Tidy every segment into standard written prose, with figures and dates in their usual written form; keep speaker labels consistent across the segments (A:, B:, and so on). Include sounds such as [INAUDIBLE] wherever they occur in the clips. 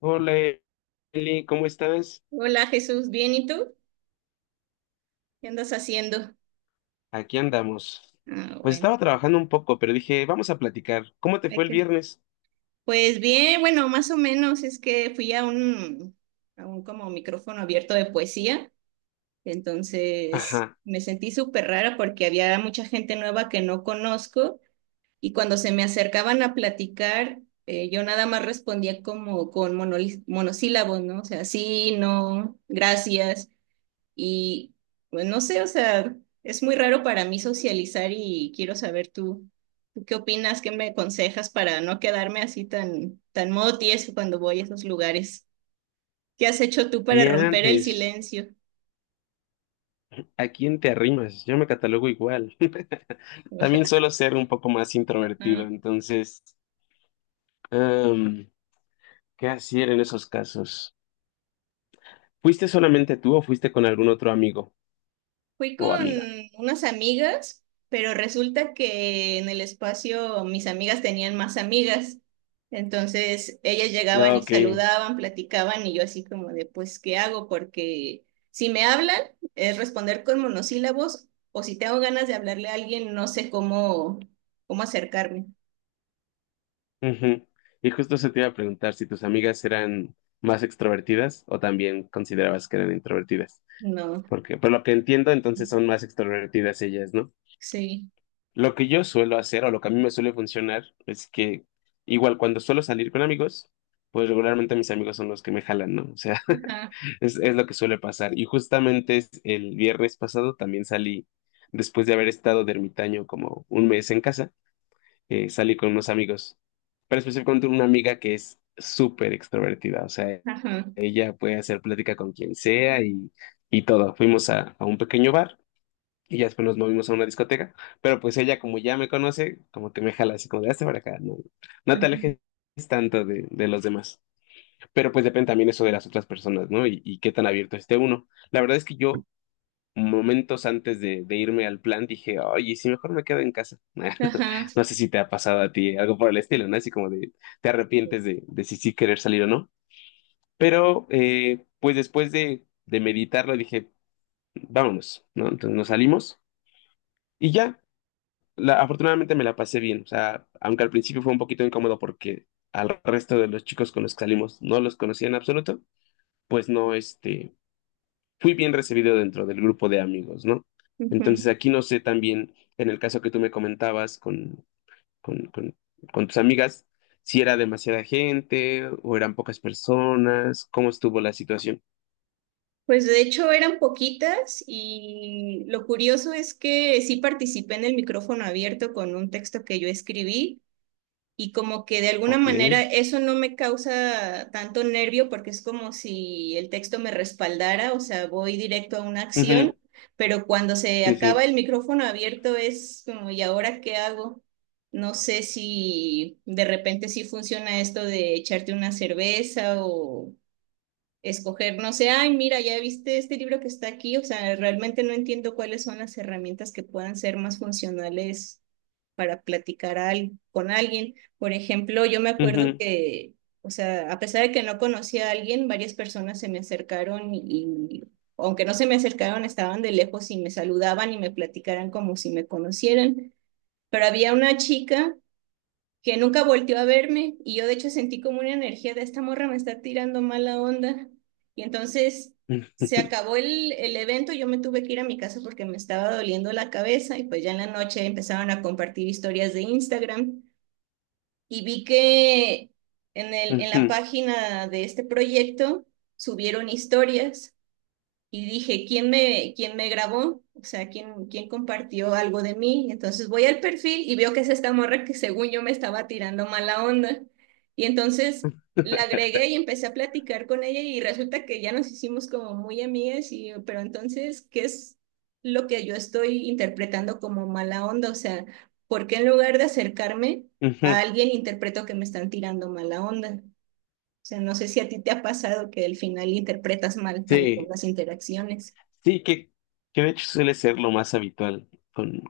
A: Hola, Eli, ¿cómo estás?
B: Hola Jesús, ¿bien y tú? ¿Qué andas haciendo?
A: Aquí andamos.
B: Ah,
A: Pues
B: bueno.
A: estaba trabajando un poco, pero dije, vamos a platicar. ¿Cómo te fue
B: Ok.
A: el viernes?
B: Pues bien, bueno, más o menos es que fui a un como micrófono abierto de poesía, entonces
A: Ajá,
B: me sentí súper rara porque había mucha gente nueva que no conozco y cuando se me acercaban a platicar, yo nada más respondía como con monosílabos, ¿no? O sea, sí, no, gracias. Y bueno, no sé, o sea, es muy raro para mí socializar y quiero saber tú, ¿tú qué opinas, qué me aconsejas para no quedarme así tan, tan modo tieso cuando voy a esos lugares? ¿Qué has hecho tú para romper el
A: diantres.
B: silencio?
A: ¿A quién te arrimas? Yo me catalogo igual. [LAUGHS] También suelo ser un poco más introvertido,
B: [LAUGHS]
A: entonces, em, ¿qué hacer en esos casos? ¿Fuiste solamente tú o fuiste con algún otro amigo
B: Fui
A: o
B: con
A: amiga?
B: unas amigas, pero resulta que en el espacio mis amigas tenían más amigas. Entonces ellas
A: Ah,
B: llegaban y
A: ok.
B: saludaban, platicaban y yo así como de, pues, ¿qué hago? Porque si me hablan es responder con monosílabos, o si tengo ganas de hablarle a alguien no sé cómo, cómo acercarme.
A: Ujú. Y justo se te iba a preguntar si tus amigas eran más extrovertidas o también considerabas que eran introvertidas.
B: No,
A: Porque, por lo que entiendo, entonces son más extrovertidas ellas, ¿no?
B: sí.
A: Lo que yo suelo hacer o lo que a mí me suele funcionar es que, igual cuando suelo salir con amigos, pues regularmente mis amigos son los que me jalan, ¿no? O sea, [LAUGHS]
B: Ajá,
A: es lo que suele pasar. Y justamente es el viernes pasado también salí, después de haber estado de ermitaño como un mes en casa, salí con unos amigos, pero específicamente una amiga que es súper extrovertida, o sea,
B: ajá,
A: ella puede hacer plática con quien sea y todo. Fuimos a un pequeño bar y ya después nos movimos a una discoteca. Pero pues ella, como ya me conoce, como que me jala así como de hazte para acá. No, no te
B: ajá,
A: alejes tanto de los demás. Pero pues depende también eso de las otras personas, ¿no? Y qué tan abierto esté uno. La verdad es que yo, momentos antes de irme al plan, dije, oye, si mejor me quedo en casa.
B: ajá,
A: [LAUGHS] No sé si te ha pasado a ti algo por el estilo, ¿no? Así como de te
B: sí.
A: arrepientes de si sí querer salir o no. Pero pues después de meditarlo, dije, vámonos, ¿no? Entonces nos salimos. Y ya, afortunadamente me la pasé bien, o sea, aunque al principio fue un poquito incómodo porque al resto de los chicos con los que salimos no los conocía en absoluto, pues no, fui bien recibido dentro del grupo de amigos, ¿no?
B: Ujú.
A: Entonces aquí no sé también, en el caso que tú me comentabas con, con, con, con tus amigas, si era demasiada gente o eran pocas personas, cómo estuvo la situación.
B: Pues de hecho eran poquitas y lo curioso es que sí participé en el micrófono abierto con un texto que yo escribí, y como que de alguna
A: Ok.
B: manera eso no me causa tanto nervio porque es como si el texto me respaldara, o sea, voy directo a una
A: Ujú.
B: acción, pero cuando se
A: Sí,
B: acaba
A: sí.
B: el micrófono abierto es como, ¿y ahora qué hago? No sé si de repente sí funciona esto de echarte una cerveza o escoger, no sé, ay, mira, ya viste este libro que está aquí, o sea, realmente no entiendo cuáles son las herramientas que puedan ser más funcionales para platicar con alguien. Por ejemplo, yo me acuerdo
A: Ujú.
B: que, o sea, a pesar de que no conocía a alguien, varias personas se me acercaron y, aunque no se me acercaron, estaban de lejos y me saludaban y me platicaran como si me conocieran. Pero había una chica que nunca volteó a verme y yo de hecho sentí como una energía de esta morra me está tirando mala onda. Y entonces
A: [LAUGHS]
B: se
A: Ujú,
B: acabó el evento, yo me tuve que ir a mi casa porque me estaba doliendo la cabeza y pues ya en la noche empezaron a compartir historias de Instagram y vi que en la
A: ujú.
B: página de este proyecto subieron historias y dije, quién me grabó? O sea, quién compartió algo de mí? Entonces voy al perfil y veo que es esta morra que según yo me estaba tirando mala onda. Y entonces la agregué y empecé a platicar con ella y resulta que ya nos hicimos como muy amigas y yo, pero entonces, ¿qué es lo que yo estoy interpretando como mala onda? O sea, ¿por qué en lugar de acercarme a alguien interpreto que me están tirando mala onda? O sea, no sé si a ti te ha pasado que al final interpretas mal también
A: Sí.
B: las interacciones.
A: Sí, que de hecho suele ser lo más habitual con,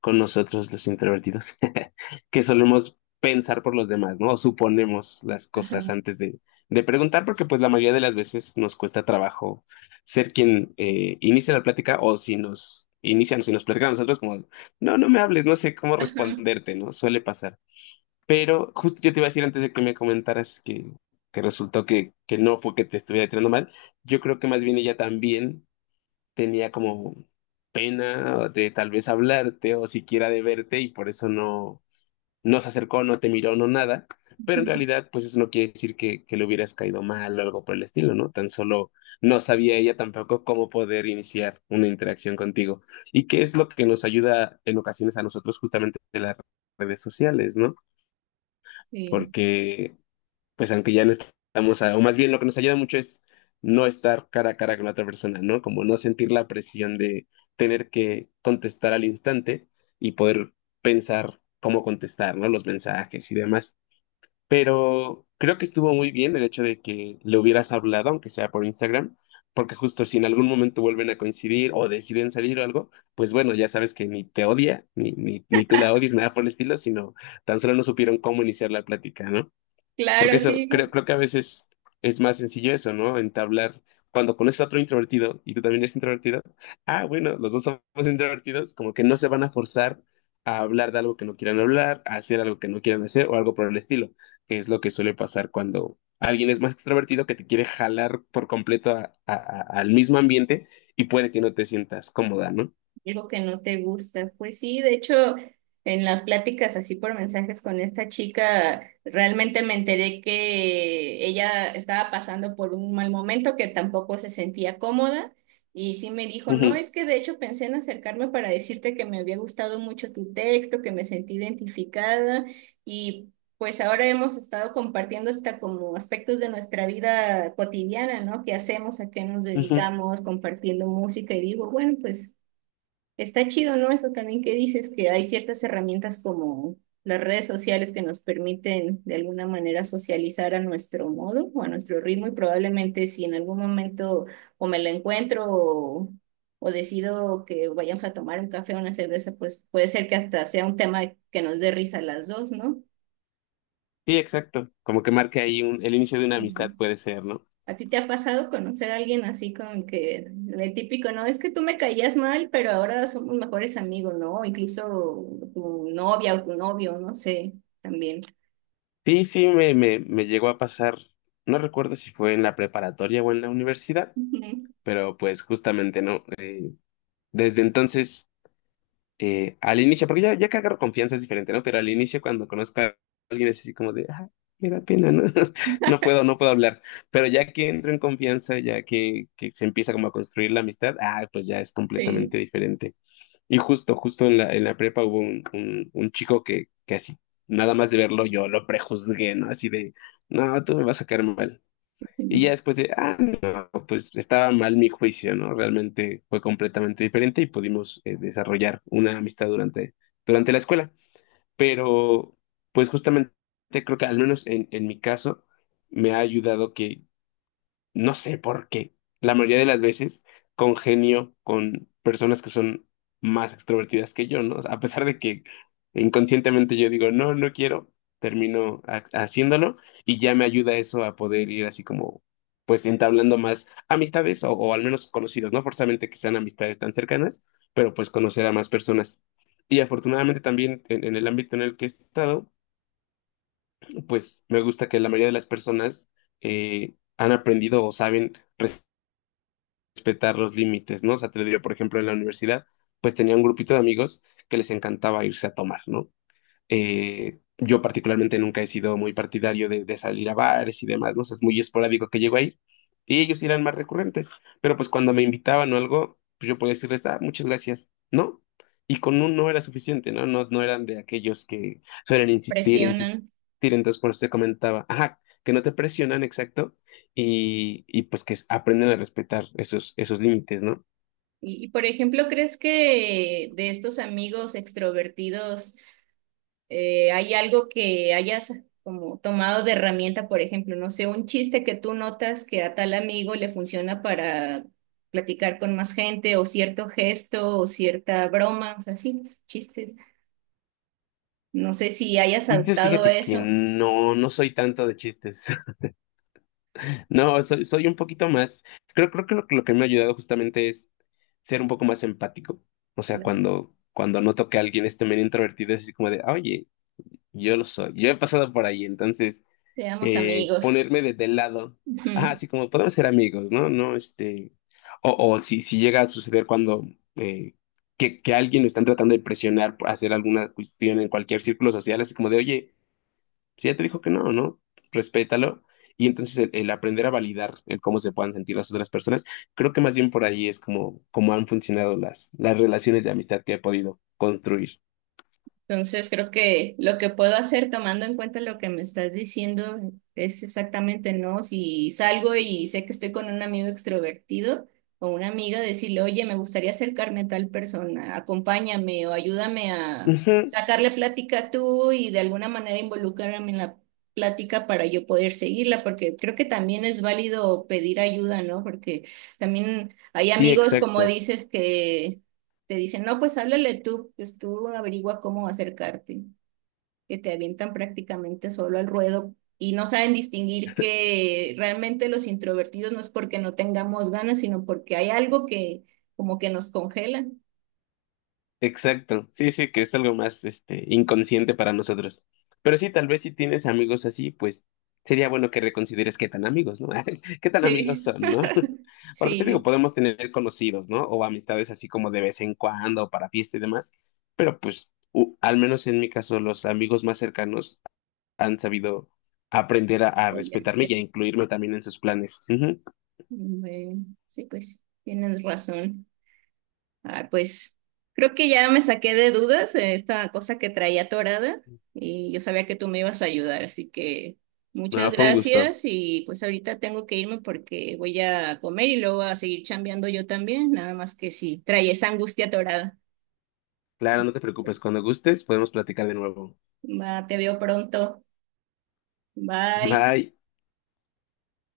A: con nosotros los introvertidos, [LAUGHS] que solemos pensar por los demás, ¿no? O suponemos las
B: Ajá,
A: cosas antes de preguntar, porque pues la mayoría de las veces nos cuesta trabajo ser quien inicia la plática, o si nos inician, si nos platican a nosotros como, no, no me hables, no sé cómo
B: ajá.
A: responderte, ¿no? Suele pasar. Pero justo yo te iba a decir antes de que me comentaras que resultó que no fue que te estuviera tirando mal. Yo creo que más bien ella también tenía como pena de tal vez hablarte o siquiera de verte, y por eso no, no se acercó, no te miró, no nada. Pero en
B: [LAUGHS]
A: realidad, pues eso no quiere decir que le hubieras caído mal o algo por el estilo, ¿no? Tan solo no sabía ella tampoco cómo poder iniciar una interacción contigo. ¿Y qué es lo que nos ayuda en ocasiones a nosotros justamente de las redes sociales, ¿no?
B: Sí,
A: Porque, pues aunque ya no estamos, o más bien lo que nos ayuda mucho es no estar cara a cara con la otra persona, ¿no? Como no sentir la presión de tener que contestar al instante y poder pensar cómo contestar, ¿no? Los mensajes y demás. Pero creo que estuvo muy bien el hecho de que le hubieras hablado, aunque sea por Instagram, porque justo si en algún momento vuelven a coincidir o deciden salir o algo, pues bueno, ya sabes que ni te odia, ni, ni, ni tú la odies, nada por el estilo, sino tan solo no supieron cómo iniciar la plática, ¿no? Porque
B: claro,
A: eso,
B: sí,
A: creo, creo que a veces es más sencillo eso, ¿no? Entablar, cuando conoces a otro introvertido y tú también eres introvertido, ah, bueno, los dos somos [LAUGHS] introvertidos, como que no se van a forzar a hablar de algo que no quieran hablar, a hacer algo que no quieran hacer o algo por el estilo, que es lo que suele pasar cuando alguien es más extrovertido que te quiere jalar por completo al mismo ambiente, y puede que no te sientas cómoda, ¿no?
B: algo que no te gusta. Pues sí, de hecho, en las pláticas así por mensajes con esta chica, realmente me enteré que ella estaba pasando por un mal momento, que tampoco se sentía cómoda. Y sí me dijo, no, es que de hecho pensé en acercarme para decirte que me había gustado mucho tu texto, que me sentí identificada, y pues ahora hemos estado compartiendo hasta como aspectos de nuestra vida cotidiana, ¿no? ¿Qué hacemos? ¿A qué nos
A: Ujú, ujú.
B: dedicamos? Compartiendo música y digo, bueno, pues está chido, ¿no? Eso también que dices, que hay ciertas herramientas como las redes sociales que nos permiten de alguna manera socializar a nuestro modo o a nuestro ritmo, y probablemente si en algún momento o me lo encuentro, o decido que vayamos a tomar un café o una cerveza, pues puede ser que hasta sea un tema que nos dé risa a las dos, ¿no?
A: Sí, exacto. Como que marque ahí un, el inicio de una amistad puede ser, ¿no?
B: ¿A ti te ha pasado conocer a alguien así con que el típico, no, es que tú me caías mal, pero ahora somos mejores amigos, ¿no? O incluso tu novia o tu novio, no sé, también.
A: Sí, sí, me, me llegó a pasar, no recuerdo si fue en la preparatoria o en la universidad,
B: Ujú,
A: pero pues justamente no. Desde entonces, al inicio, porque ya, ya que agarro confianza es diferente, ¿no? Pero al inicio, cuando conozco a alguien, es así como de, ah, me da pena, ¿no? [LAUGHS] No puedo, no puedo hablar. Pero ya que entro en confianza, ya que se empieza como a construir la amistad, ah, pues ya es completamente
B: sí.
A: diferente. Y justo, justo en la prepa hubo un, un chico que así, nada más de verlo, yo lo prejuzgué, ¿no? Así de, no, tú me vas a caer mal.
B: Ujú.
A: Y ya después de, ah, no, pues estaba mal mi juicio, ¿no? Realmente fue completamente diferente y pudimos desarrollar una amistad durante, durante la escuela. Pero, pues justamente creo que al menos en mi caso me ha ayudado que, no sé por qué. La mayoría de las veces congenio con personas que son más extrovertidas que yo, ¿no? O sea, a pesar de que inconscientemente yo digo, no, no quiero, termino haciéndolo, y ya me ayuda eso a poder ir así como, pues entablando más amistades, o al menos conocidos, no forzamente que sean amistades tan cercanas, pero pues conocer a más personas. Y afortunadamente también en el ámbito en el que he estado, pues me gusta que la mayoría de las personas han aprendido o saben respetar los límites, ¿no? O sea, te lo digo, por ejemplo, en la universidad, pues tenía un grupito de amigos que les encantaba irse a tomar, ¿no? Yo particularmente nunca he sido muy partidario de salir a bares y demás, ¿no? O sea, es muy esporádico que llego ahí. Y ellos sí eran más recurrentes. Pero pues cuando me invitaban o algo, pues yo podía decirles, ah, muchas gracias, ¿no? Y con un no era suficiente, ¿no? No, no eran de aquellos que suelen insistir, insistir.
B: Presionan.
A: Entonces por eso te comentaba, ajá, que no te presionan, exacto. Y pues que aprenden a respetar esos, esos límites, ¿no?
B: Por ejemplo, ¿crees que de estos amigos extrovertidos hay algo que hayas como tomado de herramienta? Por ejemplo, no sé, un chiste que tú notas que a tal amigo le funciona para platicar con más gente, o cierto gesto, o cierta broma, o sea, sí, chistes. No sé si hayas
A: Y dices,
B: adoptado
A: fíjate que
B: eso.
A: no, no soy tanto de chistes. No, soy, soy un poquito más. Creo, creo que lo que me ha ayudado justamente es ser un poco más empático. O sea,
B: Claro.
A: cuando, cuando noto que alguien es también introvertido, es así como de, "Ah, oye, yo lo soy, yo he pasado por ahí, entonces
B: Seamos amigos.
A: ponerme desde el lado. Ah,
B: Ujú.
A: así como podemos ser amigos, ¿no? No, este. O si, si llega a suceder cuando eh, que alguien lo están tratando de presionar por hacer alguna cuestión en cualquier círculo social, así como de, oye, si ya te dijo que no, ¿no? Respétalo. Y entonces el aprender a validar el cómo se puedan sentir las otras personas, creo que más bien por ahí es como, como han funcionado las relaciones de amistad que he podido construir.
B: Entonces creo que lo que puedo hacer tomando en cuenta lo que me estás diciendo es exactamente, ¿no? Si salgo y sé que estoy con un amigo extrovertido o una amiga, decirle, oye, me gustaría acercarme a tal persona, acompáñame o ayúdame a
A: Ujú.
B: sacarle plática tú, y de alguna manera involucrarme en la plática para yo poder seguirla, porque creo que también es válido pedir ayuda, ¿no? Porque también hay
A: Sí,
B: amigos, como
A: exacto.
B: dices, que te dicen, no, pues háblale tú, pues tú averigua cómo acercarte, que te avientan prácticamente solo al ruedo y no saben distinguir que realmente los introvertidos no es porque no tengamos ganas, sino porque hay algo que como que nos congela.
A: Exacto, sí, sí, que es algo más, este, inconsciente para nosotros. Pero sí, tal vez si tienes amigos así, pues sería bueno que reconsideres qué tan amigos, ¿no? [LAUGHS] ¿Qué tan amigos
B: Sí,
A: son, ¿no?
B: [LAUGHS]
A: [LAUGHS] Porque te digo,
B: sí,
A: podemos tener conocidos, ¿no? O amistades así como de vez en cuando, para fiesta y demás, pero pues, al menos en mi caso, los amigos más cercanos han sabido aprender a respetarme
B: obviamente.
A: y a incluirme también en sus planes. Ujú.
B: Bueno, sí, pues tienes razón. Ah, pues creo que ya me saqué de dudas, esta cosa que traía atorada, y yo sabía que tú me ibas a ayudar, así que muchas
A: No, fue un gusto.
B: gracias, y pues ahorita tengo que irme porque voy a comer y luego a seguir chambeando yo también, nada más que si traía esa angustia atorada.
A: Claro, no te preocupes, cuando gustes podemos platicar de nuevo.
B: Va, te veo pronto. Bye.
A: Bye.